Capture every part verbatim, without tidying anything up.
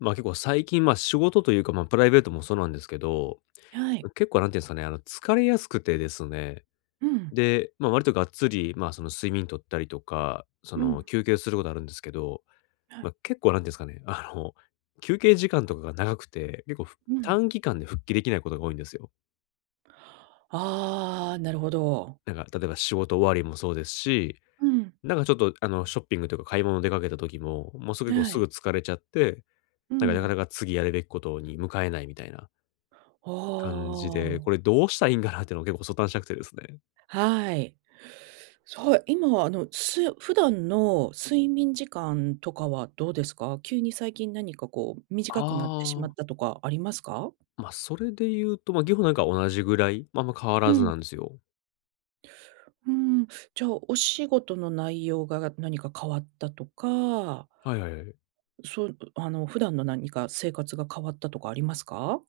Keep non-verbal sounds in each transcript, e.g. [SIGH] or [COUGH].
ま、結構最近、ま、仕事というか、ま、プライベートもそうなんですけど、はい。ん、結構なんてゆんですかね、あの、疲れやすくてですね、うん。で、ま、割とがっつり、ま、その、睡眠とったりとか、そうの、ん。休憩することあるんですけど、ま、結構なんですかね、あの、休憩時間とかが長くて、結構、ふうん。短期間で復帰できないことが多いんですよ。ああ、なるほど。なんか、例えば仕事終わりもそうですし、うん。なんかちょっと、あの、ショッピングとか買い物出かけた時も、もうすぐこう、はすい。ぐ疲れちゃって、うなんかなかん。なか次やるべきことに向かえないみたいなあ感じで、あ。これどうしたらいいんかなっていうのを結構ご相談したくてですね。はい。そう、今はあの、す普段の睡眠時間とかはどうですか？急に最近何かこう短くなってしまあっあ。たとかありますか？ま、それでいうと、ま、げこなんか同じぐらい、ま、あんま変わうらずん。なんですよ。うーん。じゃあ、お仕事の内容が何か変わったとかはいはいはいはい。そう、うあの普段の何か生活が変わったとかありますか？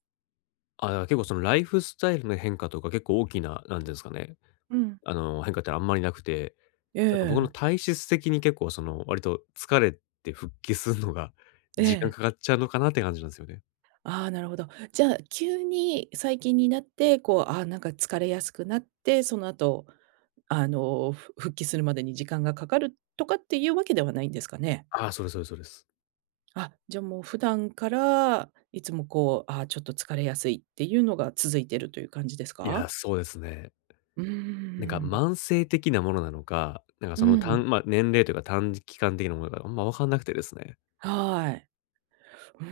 ああ、じゃ、結構そのライフスタイルの変化とか結構大きな、何てゆんですかね、うん。あの、変化ってあんまりなくて、えなんか僕のえ。体質的に結構その、割と疲れて、復帰するのがえ時間え。かかっちゃうのかなって感じなんですよね。ああ、なるほど。じゃあ急に最近になって、こう、ああなんか疲れやすくなって、その後、あの、ふ復帰するまでに時間がかかるっとかっていうわけではないんですかね。ああ、そうですそうですそうです。あ、じゃあもう普段から、いつもこう、ああ、ちょっと疲れやすいっていうのが続いてる、という感じですいや、か？そうですね。うーなんかん。慢性的なものなのか、なんかうそのたん。んま、年齢というか短時期間的なものなのあんま分かんなくてですね。はい。うー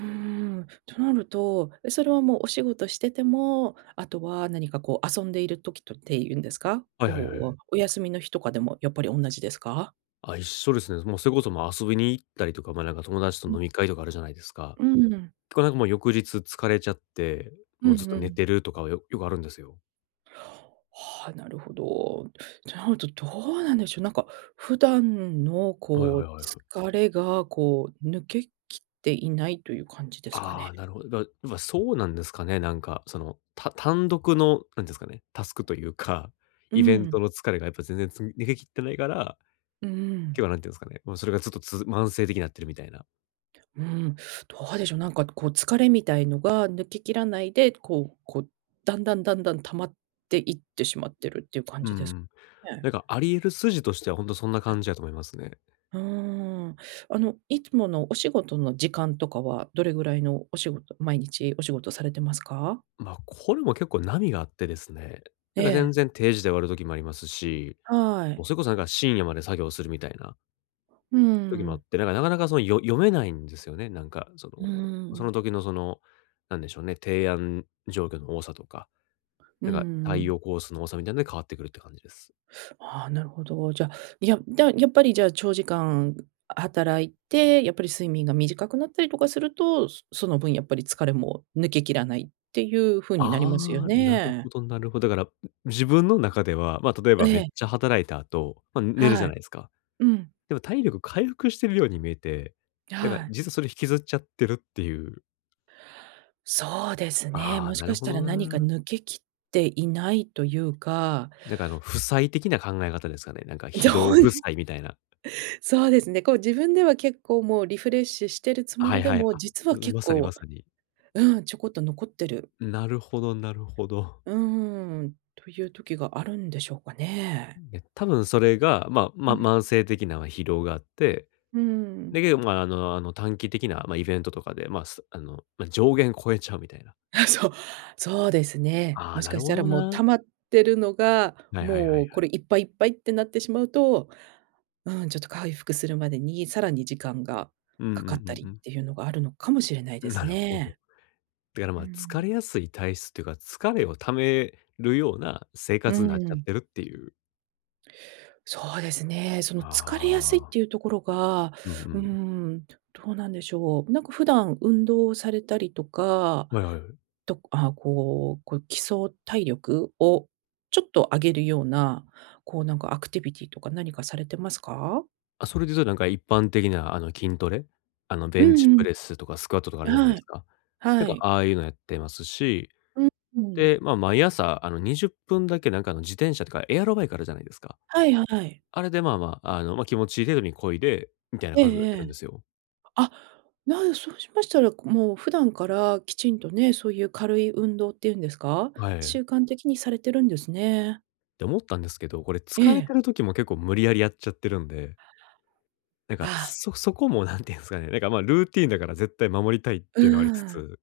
ん。となると、え、それはもうお仕事してても、あとは何かこう遊んでいる時とってゆんですか？はいはいはいはい。こうお休みの日とかでもやっぱり同じですか？あ、一緒ですね。もうそれこそ、ま、遊びに行ったりとか、ま、なんか友達とう飲ん。み会とかあるじゃないですか。うん。とかなんかもう翌日疲れちゃって、うもうんずっうと寝ん。てるとかはよよくあるんですよ。はあ、なるほど。ちゃんと、どうなんでしょう、なんか、普段の、はいはこいう、はいはい。疲れが、こう、抜けきっていないという感じですかああ、ね。なるほど。だ今、そうなんですかね、なんか、その、た単独の、なんですかね、タスクというか、うイベンん。トの疲れがやっぱ全然つ逃げ切ってないから、うーきょうん。は何て言うんですかね、ま、それがちょっとつづ慢性的になってるみたいな。うーん、どうでしょう、なんか、こう、疲れみたいのが抜けきらないで、こうこう、だんだん、だんだん溜まっていってしまってるっていう感うんうじですかん。ね。なんかあり得る筋としては、ほんとそんなあ。感じやと思いますね。うーん。あの、いつものお仕事の時間とかは、どれぐらいのお仕事、毎日お仕事されてますか？ま、これも結構、波があってですね。なえんか、全え。然定時で終わる時もありますし、はもう、い。それこそ、なんか、深夜まで作業するみたいなうー時もあっん。て。だからなかなか、その、よ読めないんですよね、なんか、そうーの、そのん。時のその、なんでしょうね、提案状況の多さとか、うなんんうか、んう対ん。応コースの多さみたいなので変わってくるって感じです。ああ、なるほど。じゃ、いや、だ、やっぱり、じゃあ、長時間働いて、やっぱり睡眠が短くなったりとかすると、そその分やっぱり疲れも抜けきらないっていう風になりますよああ、なるほね。どなるほど。だから、ん、自分の中では、ま、例ええばめっえ。ちゃ働いた後、ま、寝るじはゃい。ないですか。うん。でも体力回復してるように見えて、や、なんはか、い。実はそれ引きずっちゃってるっていう。そうですね。ああ、もしなかるしほたらど何かな。抜けきっていないというかなんか、あの、負債的な考え方ですかね。なんか、じょ疲ほ労で負債みたいな。そうですね。こう、自分では結構もうリフレッシュしてるつもはいりではい。も、あ、実うはん、結まさにま構さに。うん、ちょこっと残ってる。なるほどなるほど。うーん。という時があるんでしょうかね。ね、多分それが、ま、うまん。慢性的な疲労があって、うーだん。けど、まあ、あの、あの、短期的な、ま、イベントとかで、ま、すあの、ま、上限超えちゃうみたいな。あ、そう。そうですね。あもあ、しなかるしほたらどもう溜な。まってるのが、はいはいはいはもうこい。れいっぱい、いっぱいってなってしまうと、うーん、ちょっと回復するまでにさらに時間がうんうんかかったうりんうっん。ていうのがあるのかもしれないですなるほど。ね。だから、うーま、疲れん。やすい体質というか、疲れを溜めるような生うー活になっちゃっん。てるっていう。そうですね、その疲れやすいっああ。ていうところが、うんううーん。ん、どうなんでしょう。なんか普段運動をされたりとか、はいはいはい。とくあ、こうこう、基礎体力？をちょっと上げるような、こうなんかアクティビティとか何かされてますか？あ、それでいうとなんか、一般的なあの筋トレ？あの、ベうンチんうプん。レスとかスクワットとかあるあ、じゃないではすい。か。なんはかい。ああいうのやってますし。う、うん。で、ま、毎朝あのにじゅっぷんだけなんか、あの自転車とかエアロバイクあるじゃないですか。はいはい。あれでまあまあ、うん。あの、ま、気持ちいい程度に漕いで、みたいなええ感じのやっえてるんでえ。すよ。あ、なんそうしましたら、こもう普段からきちんとね、そういう軽い運動っていうんですか？は習い。慣的にされてるんですね。で思ったんですけど、これえ疲れえ。てる時も結構無理やりやっちゃってるんで。なんか、ああ。そそこも何て言うんすかね、なんか、ま、ルーティンだから絶対守りたいっうていうのはありつーん。つ。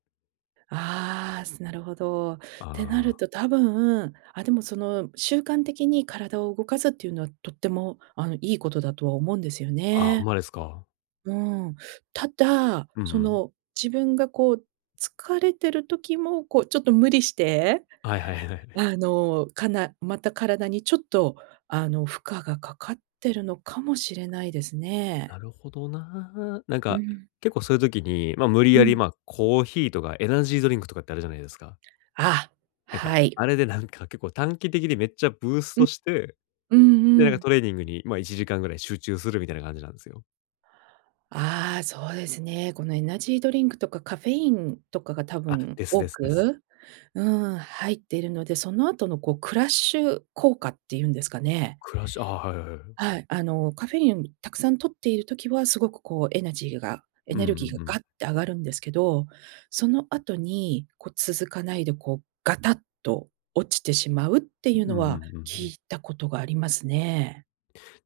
ああ、すなるほど。ってなあるあ。と多分、あ、でもその、習慣的に体を動かすっていうのは、とってもあの、いいことだとは思うんですよあ、ほんね。まですか？うん。ただ、うんうそん。の自分がこう疲れてる時も、こうちょっと無理して、はいはい、え、はい。あの、かなまた体にちょっと、あの、負荷がかかってるのかもしれないですね。なるほどな。なんうか、ん。結構そういう時に、ま、無理うやり、ん。まあ、コーヒーとか、エナジードリンクとかってあるじゃないですか。あ、なんか、はい。あれでなんか結構短期的にめっちゃブースうトん。して、うで、ん、うなんかん。トレーニングに、ま、いちじかんぐらい集中する、みたいな感じなんですよ。あ、そうですね。このエナジードリンクとかカフェインとかが多あ、分です多ですです。く、うーん、入っているので、その後のこう、クラッシュ効果っていうんですかね。クラッシュ、あ、はいはいはいはい。はい、あのカフェインたくさん摂っている時は、すごくこうエナジーが、エうんネルギーがうガん。ッて上がるんですけど、その後に、こう続かないで、こうガタッと落ちてしまうってうんいううのんうんは、う聞ん。いたことがありますね。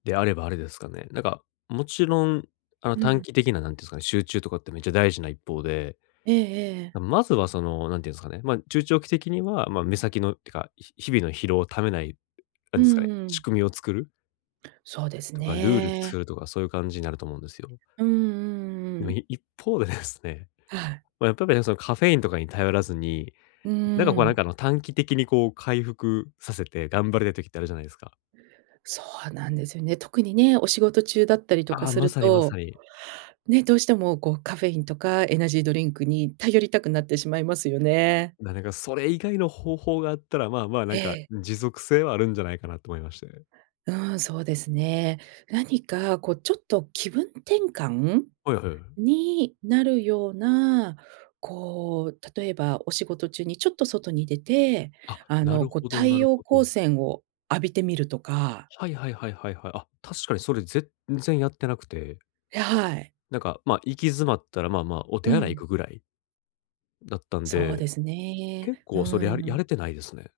であればあれですかね。なんか、もちろん、あの、う短ん。期的な、何て言うんですかね、集中とかってめっちゃ大事な一方で、ええええ。まずはその、何て言うんですかね、ま、中長期的には、ま、目先のってか、ひ日々の疲労を溜めない、何うですかね、んう仕ん。組みを作る。そうですとかルールね。作るとか、そういう感じになると思うんですよ。うんうんでうもん。い一方でですね、はい。ま、やっぱぴね、そのカフェインとかに頼らずに、うーなんかこうなんん。か、あの、短期的にこう回復させて頑張れる時ってあるじゃないですか？そうなんですよね。特にね、お仕事中だったりとかあ、すまるさにまと、さに。ね、どうしてもこうカフェインとかエナジードリンクに頼りたくなってしまいますよね。なれがそれ以外の方法があったら、まあまあなえんか、え。持続性はあるんじゃないかなと思いまして。うん、そうですね。何か、こうちょっと気分転換はいはいはい。になるような、こう、例えばお仕事中にちょっと外に出て、あ、あなのるこうほど太なる陽ほ光ど。線を浴びてみるとか。はいはいはいはいはい。あ、確かにそれ全然やってなくて。や、はい。なんか、ま、行き詰まったら、まあまあ、おう手洗いん。行くぐらいだったんそうで、ですね。結う構それやーやん。れてないですね。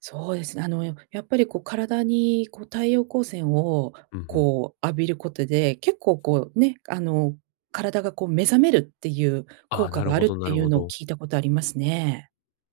そうですね。あの、ややっぱり、こう、体に、こう、太陽光線を、うん、ふん。こう、浴びることで、結構、こう、ね、あの、体が、こう、目覚めるってゆうあ効あ、果なるがあほるっどなてるいうほのをど。聞いたことありますね。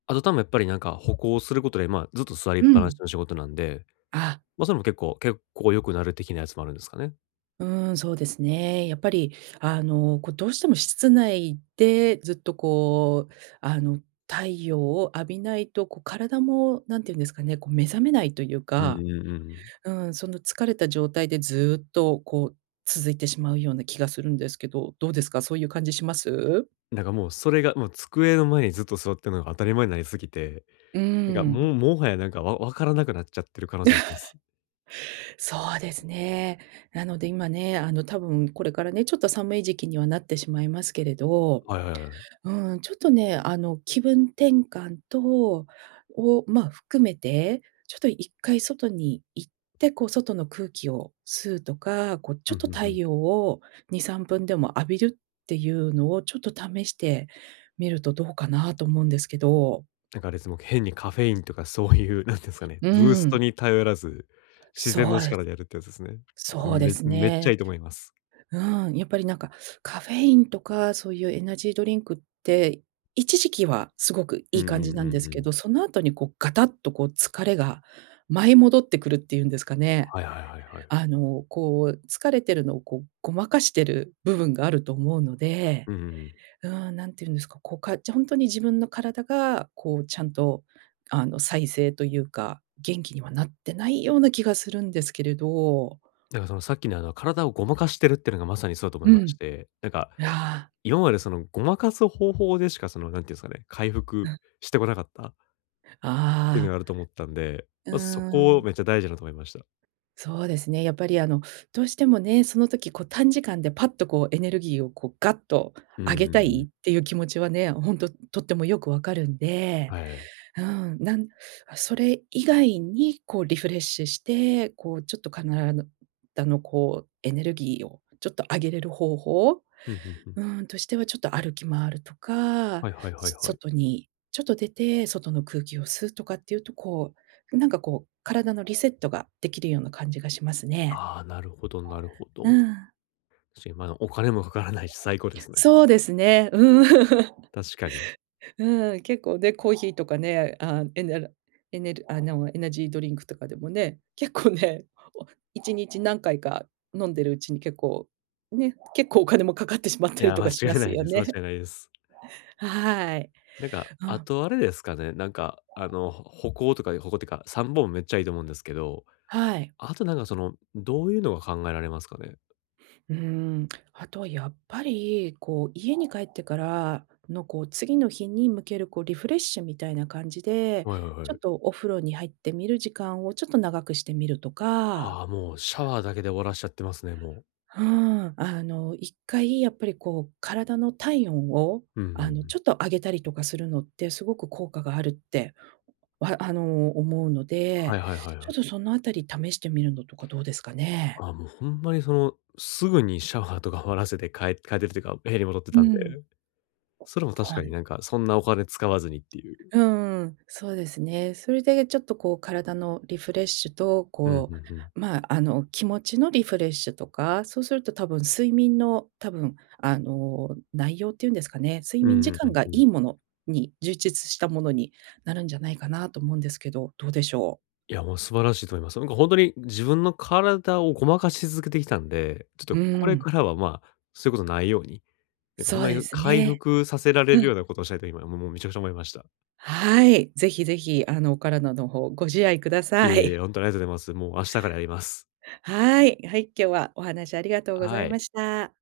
あと多分やっぱり、なんか、歩行することで、ま、ずっと座りっうぱなしん。の仕事なんで、あ。ま、それも結構、血行良くなる的なやつもあるんですかね？うーん、そうですね。やっぱり、あの、こう、どうしても室内で、ずっと、こう、あの、太陽を浴びないと、こ、体も、なんて言うんですかね、こう、目覚めないとゆううか、んうんうん。うーん、その疲れた状態で、ずっと、こう、続いてしまうような気がするんですけど、どうですか？そういう感じします？なんか、もう、それが、もう、机の前にずっと座ってるのが当たり前なりすぎて、うーなんか、もん。う、最早なんか、わわからなくなっちゃってる可能性あります。[LAUGHS] そうですね。なので今ね、あの、多分これからね、ちょっと寒い時期にはなってしまいますけれど、はいはいはい。うーん、ちょっとね、あの気分転換とを、ま、含めて、ちょっといっかい外に行って、こう、外の空気を吸うとか、こう、ちうょっん、とふんふ太ん。陽をにさんぷんでも浴びるってゆうのをちょっと試してみるとどうかなと思うんですけど。なんかあれですも、変にカフェインとかそういうなんてんすかね、うブーーストん。に頼らず、自然そのうです。力でやるってやつですね。ああ、そうでめすめっちゃいね。いと思います。うーん、やっぱりなんか、カフェインとかそういうエナジードリンクって一時期はすごくういんいう感んじうなんんですうけん。ど、その後にこうガタッとこう疲れが舞い戻ってくるっていうんですかね。はいはいはいはい。あの、こう疲れてるのをこうごまかしてる部分があると思うので、うんうんうん。うん、何て言うんですか、こうかじほんとに自分の体が、こうちゃんとあの、再生と言うか、元気にはなってないような気がするんですけれど。なんかそのさっきの、あの、体をごまかしてるってのが、まさにそうだと思いうましん。て、なんかああ。今までその、誤魔化す方法でしかその、なんていうんですかね、回う復ん。してこなかったてのあがあると思ったんで、あ。うま、そこをん。めっちゃ大事だと思いました。そうですね、やっぱりあの、どうしてもね、その時こう、短時間でパッとこうエネルギーをこうがっとふ上んげふんたふん。いっていう気持ちはね、ほんととってもよくわかるんで、はい。うん、なんあ、それ以外にこうリフレッシュして、こうちょっとかならぬだの、こうエネルギーをちょっと上げれる方法？うんうんうん。うーん、としてはちょっと歩き回るとか、はいはいはいはい。外にちょっと出て、外の空気を吸うとかっていうと、こう、なんかこう、体のリセットができるような感じがしますね。ああ、なるほど、なるほうど。ん。し、まあ、お金もかからないし、最高です [UNINTELLIGIBLE] ね。そうですね。うん、[CHUCKLES] 確かに。うん、結構ね、コーヒーとかね、あん、エネラエネルあの、エナジードリンクとかでもね、結構ね、お、一日何回か飲んでるうちに結構、ね、結構お金もかかってしまっいたりや、と間かし違まいなすいよです。間違ね。いないです。はい。なんか、うあん。とあれですかね、なんか、あの、ほ歩行とか、歩行ってか、散歩もめっちゃいいと思うんですけど、はい。あとなんかその、どういうのが考えられますかね？うーん。あとはやっぱり、こう、家に帰ってからのこう、次の日に向けるこうリフレッシュみたいな感じで、はいはいちはょっい。とお風呂に入ってみる時間をちょっと長くしてみるとか。はあ、もうシャワーだけで終わらせちゃってますね、もう。はあ、あの一回やっぱりこう体の体温を、うんうんうあの、ん。ちょっと上げたりとかするのって、すごく効果があるって、わあの、思うのはで、いはいはいちはょっとい。そのあたり試してみるのとかどうですかねえ。あ、もうほんまにその、すぐにシャワーとか終わらせて、かえ帰ってるというか、部屋に戻ってうたんで。ん。それも確はかにい。なんか、そんなお金使わずにっていう。うんうん、そうですね。それでちょっと、こう、体のリフレッシュと、うんこうんうん。う、まあ、あの気持ちのリフレッシュとか、そうすると多分睡眠の多分、あの、内容ってゆんですかね、睡う眠ん時うん、う間ん、がういん。いものに充実したものになるんじゃないかなと思うんですけど、どうでしょう。いや、もう素晴らしいと思います。なんかほんとに自分の体をごまかし続けてきたんで、ちょっうとこれん。からは、まあ、そういうことないように、なんかほそんうまでにす回ね。復させられうるようん。なことをしたいと今もうもうめちゃくちゃ思いました。はい、ぜひぜひ、あのお体の方、ご自愛くだいえさい。いえ、[CHUCKLES] ほんとにありがとうございます。もう明日からやります。はい、はい、今日はお話ありがとうござはいまい。した。